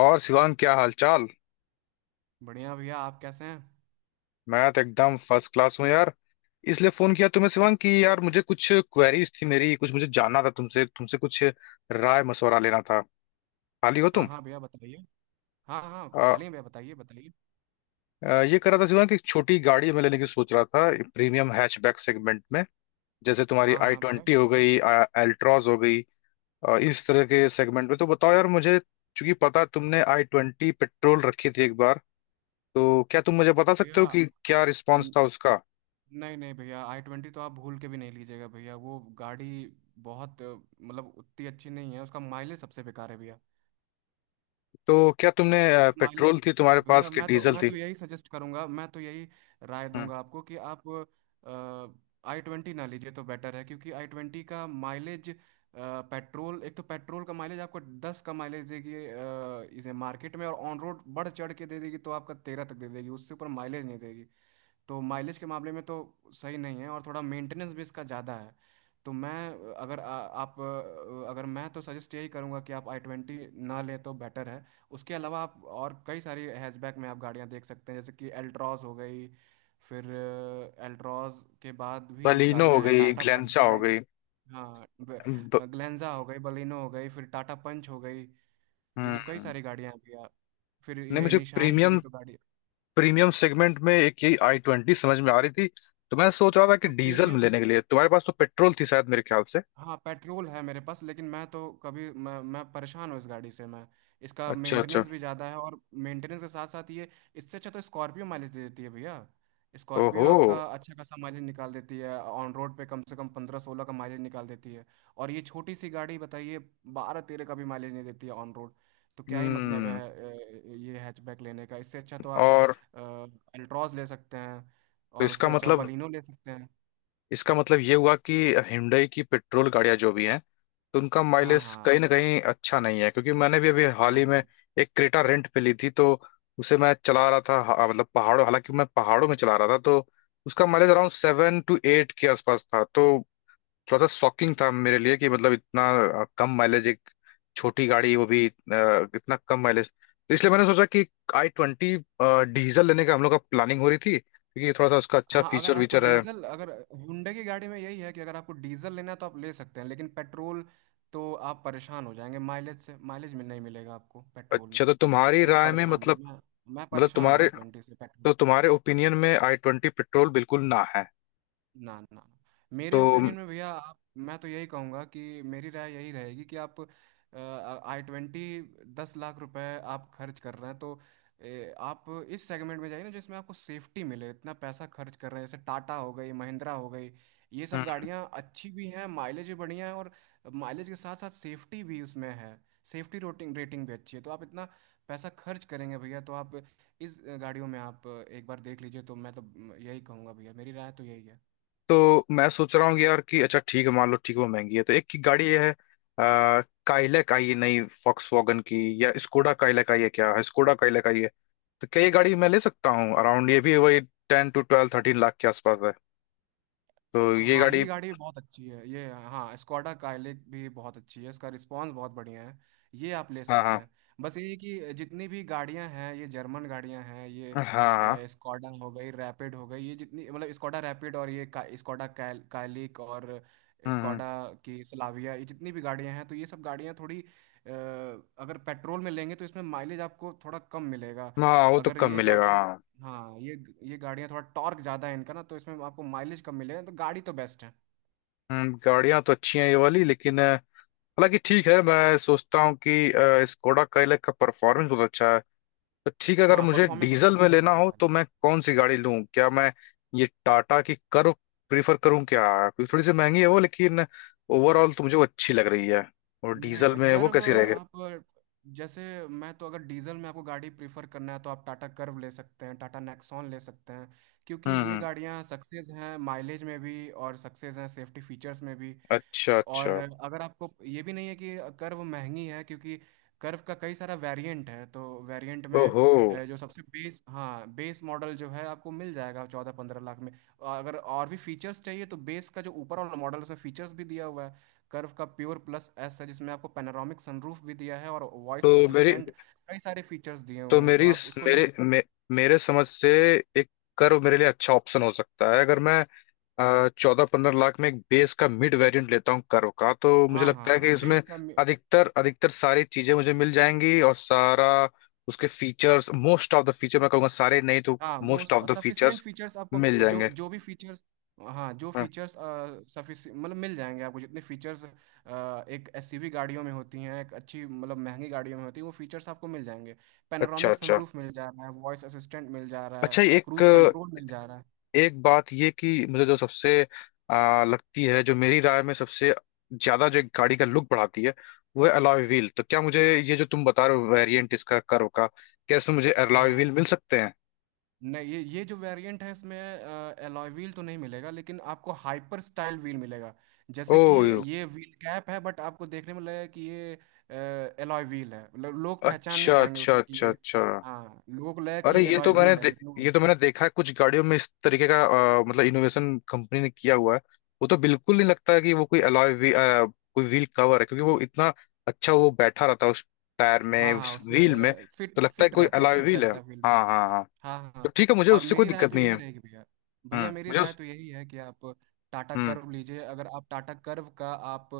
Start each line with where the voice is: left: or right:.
left: और शिवांग, क्या हालचाल।
right: बढ़िया भैया। आप कैसे हैं?
left: मैं तो एकदम फर्स्ट क्लास हूँ यार। इसलिए फोन किया तुम्हें शिवांग कि यार मुझे कुछ क्वेरीज थी, मेरी कुछ मुझे जानना था तुमसे तुमसे कुछ राय मशवरा लेना था। खाली हो
right: हाँ
left: तुम?
right: हाँ भैया, बताइए। हाँ हाँ,
left: आ,
right: खाली हैं भैया, बताइए बताइए।
left: आ, ये कर रहा था शिवांग कि एक छोटी गाड़ी मैं लेने की सोच रहा था, प्रीमियम हैचबैक सेगमेंट में। जैसे तुम्हारी
right: हाँ
left: आई
right: हाँ भैया।
left: ट्वेंटी हो गई, एल्ट्रॉज हो गई। इस तरह के सेगमेंट में तो बताओ यार मुझे। चूंकि पता है तुमने आई ट्वेंटी पेट्रोल रखी थी एक बार, तो क्या तुम मुझे बता सकते हो
right: भैया
left: कि क्या रिस्पॉन्स
right: न-
left: था उसका?
right: नहीं नहीं भैया, आई ट्वेंटी तो आप भूल के भी नहीं लीजिएगा भैया, वो गाड़ी बहुत मतलब उतनी अच्छी नहीं है। उसका माइलेज सबसे बेकार है भैया।
left: तो क्या तुमने
right: माइलेज,
left: पेट्रोल थी तुम्हारे पास
right: भैया
left: कि
right: मैं तो
left: डीजल
right: मैं
left: थी?
right: तो यही सजेस्ट करूंगा, मैं तो यही राय
left: हम्म।
right: दूंगा आपको, कि आप आई ट्वेंटी ना लीजिए तो बेटर है, क्योंकि आई ट्वेंटी का माइलेज, पेट्रोल, एक तो पेट्रोल का माइलेज आपको 10 का माइलेज देगी इसे मार्केट में, और ऑन रोड बढ़ चढ़ के दे देगी तो आपका 13 तक दे देगी, उससे ऊपर माइलेज नहीं देगी। तो माइलेज के मामले में तो सही नहीं है, और थोड़ा मेंटेनेंस भी इसका ज़्यादा है। तो मैं अगर आप अगर, मैं तो सजेस्ट यही करूंगा कि आप आई ट्वेंटी ना लें तो बेटर है। उसके अलावा आप और कई सारी हैचबैक में आप गाड़ियां देख सकते हैं, जैसे कि एल्ट्रॉज हो गई, फिर एल्ट्रॉज के बाद भी
left: बलिनो हो
right: गाड़ियां हैं,
left: गई,
right: टाटा पंच
left: ग्लेंचा
right: हो
left: हो
right: गई।
left: गई।
right: हाँ
left: ब,
right: ग्लेंजा हो गई, बलिनो हो गई, फिर टाटा पंच हो गई। ये सब कई
left: हम्म।
right: सारी गाड़ियां हैं भैया। फिर
left: नहीं,
right: ये
left: मुझे
right: निशान की
left: प्रीमियम
right: भी तो गाड़ी।
left: प्रीमियम सेगमेंट में एक यही आई ट्वेंटी समझ में आ रही थी। तो मैं सोच रहा था कि
right: तो
left: डीजल में
right: प्रीमियम,
left: लेने के लिए, तुम्हारे पास तो पेट्रोल थी शायद मेरे ख्याल से।
right: हाँ पेट्रोल है मेरे पास, लेकिन मैं तो कभी, मैं परेशान हूँ इस गाड़ी से। मैं, इसका
left: अच्छा अच्छा।
right: मेंटेनेंस भी ज़्यादा है, और मेंटेनेंस के साथ साथ ये, इससे अच्छा तो स्कॉर्पियो माइलेज दे देती है भैया। स्कॉर्पियो
left: ओहो।
right: आपका अच्छा खासा माइलेज निकाल देती है, ऑन रोड पे कम से कम 15-16 का माइलेज निकाल देती है। और ये छोटी सी गाड़ी बताइए, 12-13 का भी माइलेज नहीं देती है ऑन रोड। तो क्या ही मतलब है
left: हम्म।
right: ये हैचबैक लेने का? इससे अच्छा तो आप
left: और
right: अल्ट्रॉज ले सकते हैं,
left: तो
right: और
left: इसका
right: उससे अच्छा
left: मतलब
right: बलिनो ले सकते हैं।
left: इसका मतलब ये हुआ कि हिंडई की पेट्रोल गाड़ियां जो भी हैं, तो उनका
right: हाँ
left: माइलेज
right: हाँ।
left: कहीं ना कहीं अच्छा नहीं है। क्योंकि मैंने भी अभी हाल
right: हाँ,
left: ही में एक क्रेटा रेंट पे ली थी, तो उसे मैं चला रहा था, मतलब पहाड़ों, हालांकि मैं पहाड़ों में चला रहा था, तो उसका माइलेज अराउंड 7 to 8 के आसपास था। तो थोड़ा सा शॉकिंग था मेरे लिए कि मतलब इतना कम माइलेज, एक छोटी गाड़ी वो भी इतना कम माइलेज। तो इसलिए मैंने सोचा कि आई ट्वेंटी डीजल लेने का हम लोग का प्लानिंग हो रही थी क्योंकि थोड़ा सा उसका अच्छा
right: हाँ अगर
left: फीचर
right: आपको
left: वीचर है।
right: डीजल, अगर हुंडई की गाड़ी में यही है कि अगर आपको डीजल लेना है तो आप ले सकते हैं, लेकिन पेट्रोल तो आप परेशान हो जाएंगे माइलेज से, माइलेज में नहीं मिलेगा आपको पेट्रोल
left: अच्छा,
right: में।
left: तो तुम्हारी
right: मैं
left: राय में
right: परेशान हूँ।
left: मतलब
right: मैं
left: मतलब
right: परेशान हूँ
left: तुम्हारे
right: आई ट्वेंटी से।
left: तो तुम्हारे ओपिनियन में आई ट्वेंटी पेट्रोल बिल्कुल ना है।
right: ना ना ना। मेरे
left: तो
right: ओपिनियन में भैया, आप, मैं तो यही कहूँगा कि मेरी राय यही रहेगी, कि आप आई ट्वेंटी, 10 लाख रुपए आप खर्च कर रहे हैं तो आप इस सेगमेंट में जाइए ना जिसमें आपको सेफ्टी मिले। इतना पैसा खर्च कर रहे हैं, जैसे टाटा हो गई, महिंद्रा हो गई। ये सब
left: हम्म।
right: गाड़ियाँ अच्छी भी हैं, माइलेज भी बढ़िया है, और माइलेज के साथ साथ सेफ्टी भी उसमें है। सेफ्टी रोटिंग रेटिंग भी अच्छी है। तो आप इतना पैसा खर्च करेंगे भैया, तो आप इस गाड़ियों में आप एक बार देख लीजिए। तो मैं तो यही कहूँगा भैया, मेरी राय तो यही है।
left: तो मैं सोच रहा हूँ कि यार कि अच्छा ठीक है, मान लो ठीक है वो महंगी है, तो एक की गाड़ी ये है। आ, काइलैक आई है नई फॉक्स वॉगन की, या स्कोडा काइलैक आई है क्या? हाँ, स्कोडा काइलैक आई है। तो क्या ये गाड़ी मैं ले सकता हूँ? अराउंड ये भी वही 10 to 12 13 लाख के आसपास है। तो ये
right: हाँ
left: गाड़ी।
right: ये गाड़ी भी बहुत अच्छी है। ये, हाँ, स्कॉडा काइलिक भी बहुत अच्छी है, इसका रिस्पांस बहुत बढ़िया है। ये आप ले
left: हाँ
right: सकते
left: हाँ।
right: हैं। बस ये है कि जितनी भी गाड़ियां हैं, ये जर्मन गाड़ियां हैं,
left: हाँ हाँ।
right: ये स्कॉडा हो गई, रैपिड हो गई, ये जितनी, मतलब स्कॉडा रैपिड, और ये स्कॉडा काइलिक और
left: हम्म।
right: स्कॉडा की स्लाविया, ये जितनी भी गाड़ियां हैं, तो ये सब गाड़ियां थोड़ी अगर पेट्रोल में लेंगे तो इसमें माइलेज आपको थोड़ा कम मिलेगा।
left: हाँ वो तो
right: अगर
left: कम
right: ये
left: मिलेगा,
right: गाड़ियां,
left: हाँ।
right: हाँ ये गाड़ियाँ थोड़ा टॉर्क ज़्यादा है इनका ना, तो इसमें आपको माइलेज कम मिलेगा। तो गाड़ी तो बेस्ट है।
left: गाड़ियाँ तो अच्छी हैं ये वाली, लेकिन हालांकि ठीक है। मैं सोचता हूँ कि स्कोडा काइलैक का परफॉर्मेंस बहुत अच्छा है। तो ठीक है, अगर
right: हाँ
left: मुझे
right: परफॉर्मेंस
left: डीजल
right: अच्छा है,
left: में लेना
right: स्कॉडा
left: हो तो
right: पहले।
left: मैं कौन सी गाड़ी लूं? क्या मैं ये टाटा की कर्व प्रीफर करूं क्या? क्योंकि थोड़ी सी महंगी है वो, लेकिन ओवरऑल तो मुझे वो अच्छी लग रही है। और डीजल
right: नहीं
left: में वो
right: कर्व,
left: कैसी रहेगी?
right: आप, जैसे, मैं तो अगर डीजल में आपको गाड़ी प्रीफर करना है तो आप टाटा कर्व ले सकते हैं, टाटा नेक्सॉन ले सकते हैं, क्योंकि ये
left: हम्म।
right: गाड़ियाँ सक्सेस हैं माइलेज में भी, और सक्सेस हैं सेफ्टी फीचर्स में भी।
left: अच्छा
right: और
left: अच्छा।
right: अगर आपको ये भी नहीं है कि कर्व महंगी है, क्योंकि कर्व का कई सारा वेरिएंट है, तो वेरिएंट में
left: ओहो।
right: जो सबसे बेस, हाँ बेस मॉडल जो है आपको मिल जाएगा 14-15 लाख में। और अगर और भी फीचर्स चाहिए तो बेस का जो ऊपर वाला मॉडल है, उसमें फीचर्स भी दिया हुआ है। कर्व का प्योर प्लस एस है, जिसमें आपको पैनोरामिक सनरूफ भी दिया है, और वॉइस
left: तो मेरी
right: असिस्टेंट, कई सारे फीचर्स दिए
left: तो
right: हुए हैं। तो
left: मेरी
right: आप उसको ले
left: मेरे
right: सक-
left: मे, मेरे समझ से एक कर्व मेरे लिए अच्छा ऑप्शन हो सकता है। अगर मैं 14 15 लाख में एक बेस का मिड वेरिएंट लेता हूँ कर्व का, तो मुझे
right: हाँ हाँ
left: लगता है कि
right: हाँ,
left: इसमें
right: बेस का।
left: अधिकतर अधिकतर सारी चीजें मुझे मिल जाएंगी। और सारा उसके features most of the feature मैं कहूँगा, सारे नहीं तो
right: हाँ
left: most
right: most
left: of the
right: sufficient
left: features
right: features आपको,
left: मिल
right: जो
left: जाएंगे।
right: जो भी फीचर्स, हाँ जो
left: हाँ।
right: फीचर्स, सफिशि मतलब मिल जाएंगे आपको। जितने फीचर्स एक एसयूवी गाड़ियों में होती हैं, एक अच्छी मतलब महंगी गाड़ियों में होती है, वो फीचर्स आपको मिल जाएंगे।
left: अच्छा
right: पैनोरामिक
left: अच्छा।
right: सनरूफ मिल जा रहा है, वॉइस असिस्टेंट मिल जा रहा है,
left: अच्छा, एक
right: क्रूज कंट्रोल मिल जा रहा है।
left: एक बात ये कि मुझे जो सबसे लगती है, जो मेरी राय में सबसे ज्यादा जो गाड़ी का लुक बढ़ाती है, वो है अलॉय व्हील। तो क्या मुझे, ये जो तुम बता रहे हो वेरिएंट इसका कर्व का, क्या इसमें मुझे
right: हाँ
left: अलॉय
right: हाँ।
left: व्हील मिल सकते हैं?
right: नहीं, ये जो वेरिएंट है इसमें एलॉय व्हील तो नहीं मिलेगा, लेकिन आपको हाइपर स्टाइल व्हील मिलेगा।
left: ओ।
right: जैसे कि ये व्हील कैप है, बट आपको देखने में लगेगा कि ये एलॉय व्हील है। लोग पहचान नहीं
left: अच्छा
right: पाएंगे
left: अच्छा
right: उसे कि
left: अच्छा
right: ये,
left: अच्छा।
right: हाँ लोग लगेगा कि
left: अरे
right: ये
left: ये तो
right: एलॉय
left: मैंने
right: व्हील है लेकिन वो-
left: ये तो मैंने देखा है कुछ गाड़ियों में इस तरीके का। मतलब इनोवेशन कंपनी ने किया हुआ है। वो तो बिल्कुल नहीं लगता है कि वो कोई अलॉय वी, अ, कोई व्हील कवर है, क्योंकि वो इतना अच्छा वो बैठा रहता है उस टायर में,
right: हाँ हाँ,
left: उस व्हील में।
right: उसमें
left: तो
right: फिट
left: लगता है
right: फिट
left: कोई
right: रहता है,
left: अलॉय
right: फिट
left: व्हील है।
right: रहता है व्हील।
left: हाँ हाँ हाँ।
right: हाँ हाँ
left: तो
right: हाँ।
left: ठीक है, मुझे
right: और
left: उससे कोई
right: मेरी राय
left: दिक्कत
right: तो
left: नहीं है।
right: यही रहेगी भैया।
left: हम्म,
right: भैया मेरी
left: मुझे
right: राय
left: उस।
right: तो यही है कि आप टाटा
left: हम्म।
right: कर्व लीजिए। अगर आप टाटा कर्व का आप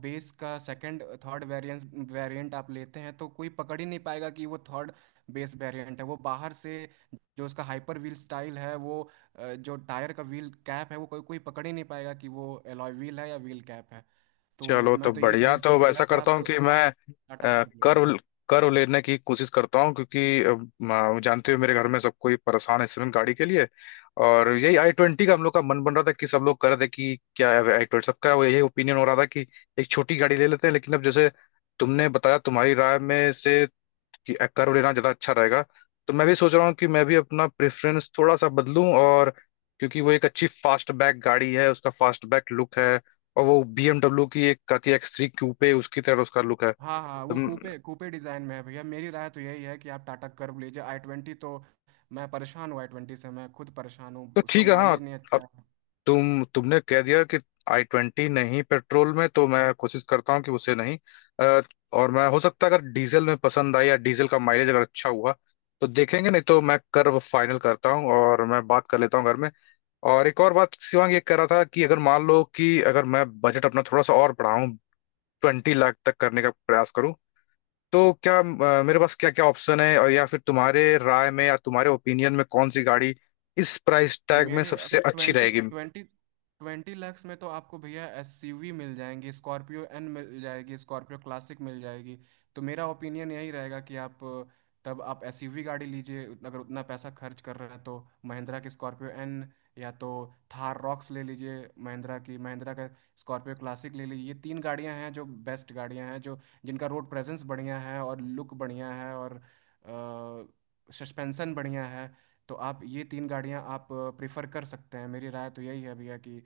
right: बेस का सेकंड थर्ड वेरिएंट, आप लेते हैं तो कोई पकड़ ही नहीं पाएगा कि वो थर्ड बेस वेरिएंट है। वो बाहर से, जो उसका हाइपर व्हील स्टाइल है, वो जो टायर का व्हील कैप है, वो कोई कोई पकड़ ही नहीं पाएगा कि वो एलॉय व्हील है या व्हील कैप है। तो
left: चलो तो
right: मैं तो यही
left: बढ़िया,
right: सजेस्ट
left: तो
right: करूंगा
left: ऐसा
right: कि
left: करता
right: आप,
left: हूँ कि मैं
right: आप टाटा कर्व ले लीजिए।
left: कर्व कर्व लेने की कोशिश करता हूँ। क्योंकि जानते हो, मेरे घर में सब कोई परेशान है इस समय गाड़ी के लिए। और यही आई ट्वेंटी का हम लोग का मन बन रहा था कि सब लोग कर दे कि क्या है आई ट्वेंटी, सबका वो यही ओपिनियन हो रहा था कि एक छोटी गाड़ी ले लेते हैं। लेकिन अब जैसे तुमने बताया, तुम्हारी राय में से कि एक्का रोल लेना ज़्यादा अच्छा रहेगा, तो मैं भी सोच रहा हूँ कि मैं भी अपना प्रेफरेंस थोड़ा सा बदलूं। और क्योंकि वो एक अच्छी फास्ट बैक गाड़ी है, उसका फास्ट बैक लुक है। और वो BMW की एक का की एक्स थ्री क्यूपे उसकी तरह उसका लुक है।
right: हाँ हाँ,
left: तो,
right: वो कूपे कूपे डिज़ाइन में है भैया, मेरी राय तो यही है कि आप टाटा कर्व लीजिए। आई ट्वेंटी तो, मैं परेशान हूँ आई ट्वेंटी से, मैं खुद परेशान हूँ,
left: तो
right: उसका
left: ठीक है, हाँ।
right: माइलेज नहीं अच्छा
left: अब
right: है।
left: तुमने कह दिया कि आई ट्वेंटी नहीं पेट्रोल में, तो मैं कोशिश करता हूँ कि उसे नहीं अ, और मैं, हो सकता है अगर डीजल में पसंद आई या डीजल का माइलेज अगर अच्छा हुआ, तो देखेंगे। नहीं तो मैं कर फाइनल करता हूँ और मैं बात कर लेता हूँ घर में। और एक और बात शिवांग, ये कह रहा था कि अगर मान लो कि अगर मैं बजट अपना थोड़ा सा और बढ़ाऊं, 20 लाख तक करने का प्रयास करूं, तो क्या मेरे पास क्या क्या ऑप्शन है? और या फिर तुम्हारे राय में या तुम्हारे ओपिनियन में कौन सी गाड़ी इस प्राइस टैग में
right: मेरे, अगर
left: सबसे अच्छी
right: ट्वेंटी
left: रहेगी?
right: ट्वेंटी 20 लैक्स में तो आपको भैया एसयूवी मिल जाएंगी, स्कॉर्पियो एन मिल जाएगी, स्कॉर्पियो क्लासिक मिल जाएगी। तो मेरा ओपिनियन यही रहेगा कि आप तब आप एसयूवी गाड़ी लीजिए। अगर उतना पैसा खर्च कर रहे हैं तो महिंद्रा की स्कॉर्पियो एन, या तो थार रॉक्स ले लीजिए महिंद्रा की, महिंद्रा का स्कॉर्पियो क्लासिक ले लीजिए। ये तीन गाड़ियां हैं जो बेस्ट गाड़ियां हैं, जो जिनका रोड प्रेजेंस बढ़िया है और लुक बढ़िया है और सस्पेंशन बढ़िया है। तो आप ये तीन गाड़ियां आप प्रेफर कर सकते हैं। मेरी राय तो यही है भैया कि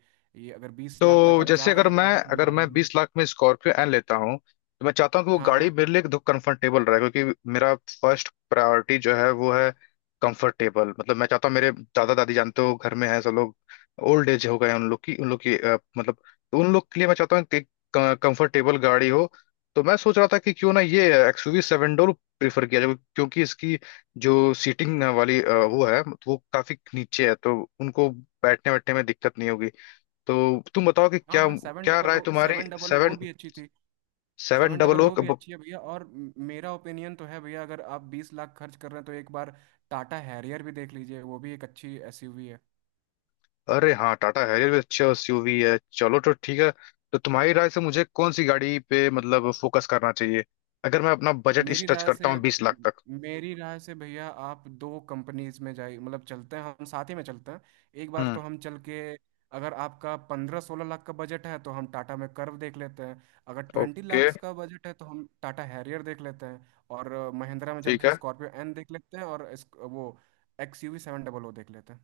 right: ये, अगर 20 लाख तक
left: तो
right: आप
left: जैसे
right: जा रहे
left: अगर
right: हैं तो
left: मैं
right: ये तीन
left: अगर मैं
right: गाड़ियां हैं।
left: 20 लाख में स्कॉर्पियो एन लेता हूँ, तो मैं चाहता हूँ कि वो
right: हाँ
left: गाड़ी
right: हाँ
left: मेरे लिए एकदम कंफर्टेबल रहे। क्योंकि मेरा फर्स्ट प्रायोरिटी जो है वो है कंफर्टेबल। मतलब मैं चाहता हूँ, मेरे दादा दादी जानते हो घर में है सब लोग, ओल्ड एज हो गए हैं। उन लोग की मतलब, तो उन लोग के लिए मैं चाहता हूँ कि कंफर्टेबल गाड़ी हो। तो मैं सोच रहा था कि क्यों ना ये एक्सयूवी सेवन डोर प्रीफर किया जाए, क्योंकि इसकी जो सीटिंग वाली वो है, वो काफी नीचे है, तो उनको बैठने बैठने में दिक्कत नहीं होगी। तो तुम बताओ कि
right: हाँ
left: क्या,
right: हाँ सेवन
left: क्या
right: डबल
left: राय
right: ओ
left: तुम्हारी?
right: 700
left: सेवन
right: भी अच्छी थी।
left: Seven
right: seven
left: double
right: double
left: O.
right: O भी अच्छी है भैया, और मेरा ओपिनियन तो है भैया, अगर आप 20 लाख खर्च कर रहे हैं तो एक बार टाटा हैरियर भी देख लीजिए, वो भी एक अच्छी एसयूवी है।
left: अरे हाँ, टाटा हैरियर भी अच्छा एसयूवी है। चलो तो ठीक है, तो तुम्हारी राय से मुझे कौन सी गाड़ी पे मतलब फोकस करना चाहिए अगर मैं अपना बजट इस
right: मेरी
left: टच
right: राय
left: करता
right: से,
left: हूँ 20 लाख तक?
right: मेरी राय से भैया, आप दो कंपनीज में जाइए, मतलब चलते हैं, हम साथ ही में चलते हैं एक बार,
left: हम्म।
right: तो हम चल के, अगर आपका 15-16 लाख का बजट है तो हम टाटा में कर्व देख लेते हैं। अगर ट्वेंटी
left: ओके।
right: लाख का बजट है तो हम टाटा हैरियर देख लेते हैं, और महिंद्रा में चल
left: ठीक
right: के
left: है।
right: स्कॉर्पियो एन देख लेते हैं, और वो XUV 700 देख लेते हैं।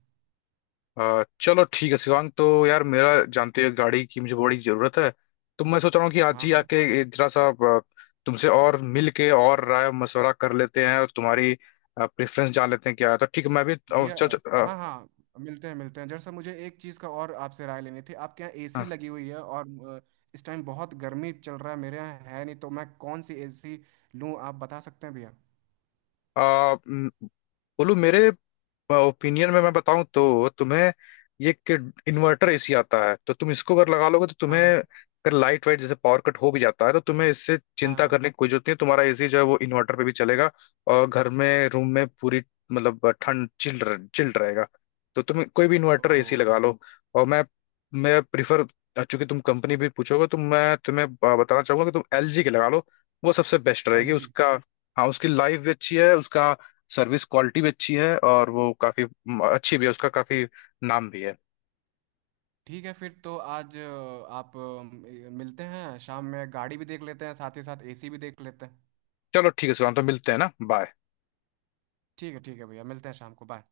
left: चलो ठीक है शिवांग, तो यार मेरा जानते हो गाड़ी की मुझे बड़ी जरूरत है। तो मैं सोच रहा हूँ कि आज
right: हाँ
left: ही
right: हाँ
left: आके ये जरा सा तुमसे और मिल के और राय मशवरा कर लेते हैं और तुम्हारी प्रेफरेंस जान लेते हैं क्या है। तो ठीक है, मैं भी
right: भैया।
left: चल चल।
right: हाँ हाँ, मिलते हैं मिलते हैं। जरा सा मुझे एक चीज़ का और आपसे राय लेनी थी। आपके यहाँ एसी
left: हाँ।
right: लगी हुई है, और इस टाइम बहुत गर्मी चल रहा है, मेरे यहाँ है नहीं, तो मैं कौन सी एसी लूँ, आप बता सकते हैं भैया?
left: आ, म, बोलू, मेरे ओपिनियन में मैं बताऊं तो तुम्हें, ये कि इन्वर्टर एसी आता है, तो तुम इसको अगर लगा लोगे तो तुम्हें,
right: हाँ।
left: अगर लाइट वाइट जैसे पावर कट हो भी जाता है तो तुम्हें इससे
right: हाँ हाँ
left: चिंता
right: हाँ।
left: करने की कोई जरूरत नहीं है। तुम्हारा एसी जो है वो इन्वर्टर पे भी चलेगा, और घर में रूम में पूरी मतलब ठंड चिल चिल रहेगा। तो तुम कोई भी इन्वर्टर
right: ओ।
left: एसी लगा लो। और मैं प्रिफर, चूंकि तुम कंपनी भी पूछोगे, तो मैं तुम्हें बताना चाहूंगा कि तुम एलजी के लगा लो। वो सबसे बेस्ट
right: एल
left: रहेगी
right: जी
left: उसका। हाँ, उसकी लाइफ भी अच्छी है, उसका सर्विस क्वालिटी भी अच्छी है, और वो काफी अच्छी भी है, उसका काफी नाम भी है।
right: ठीक है, फिर तो आज आप मिलते हैं शाम में, गाड़ी भी देख लेते हैं साथ ही साथ, एसी भी देख लेते हैं।
left: चलो ठीक है सुशांत, तो मिलते हैं ना, बाय।
right: ठीक है भैया, मिलते हैं शाम को, बाय।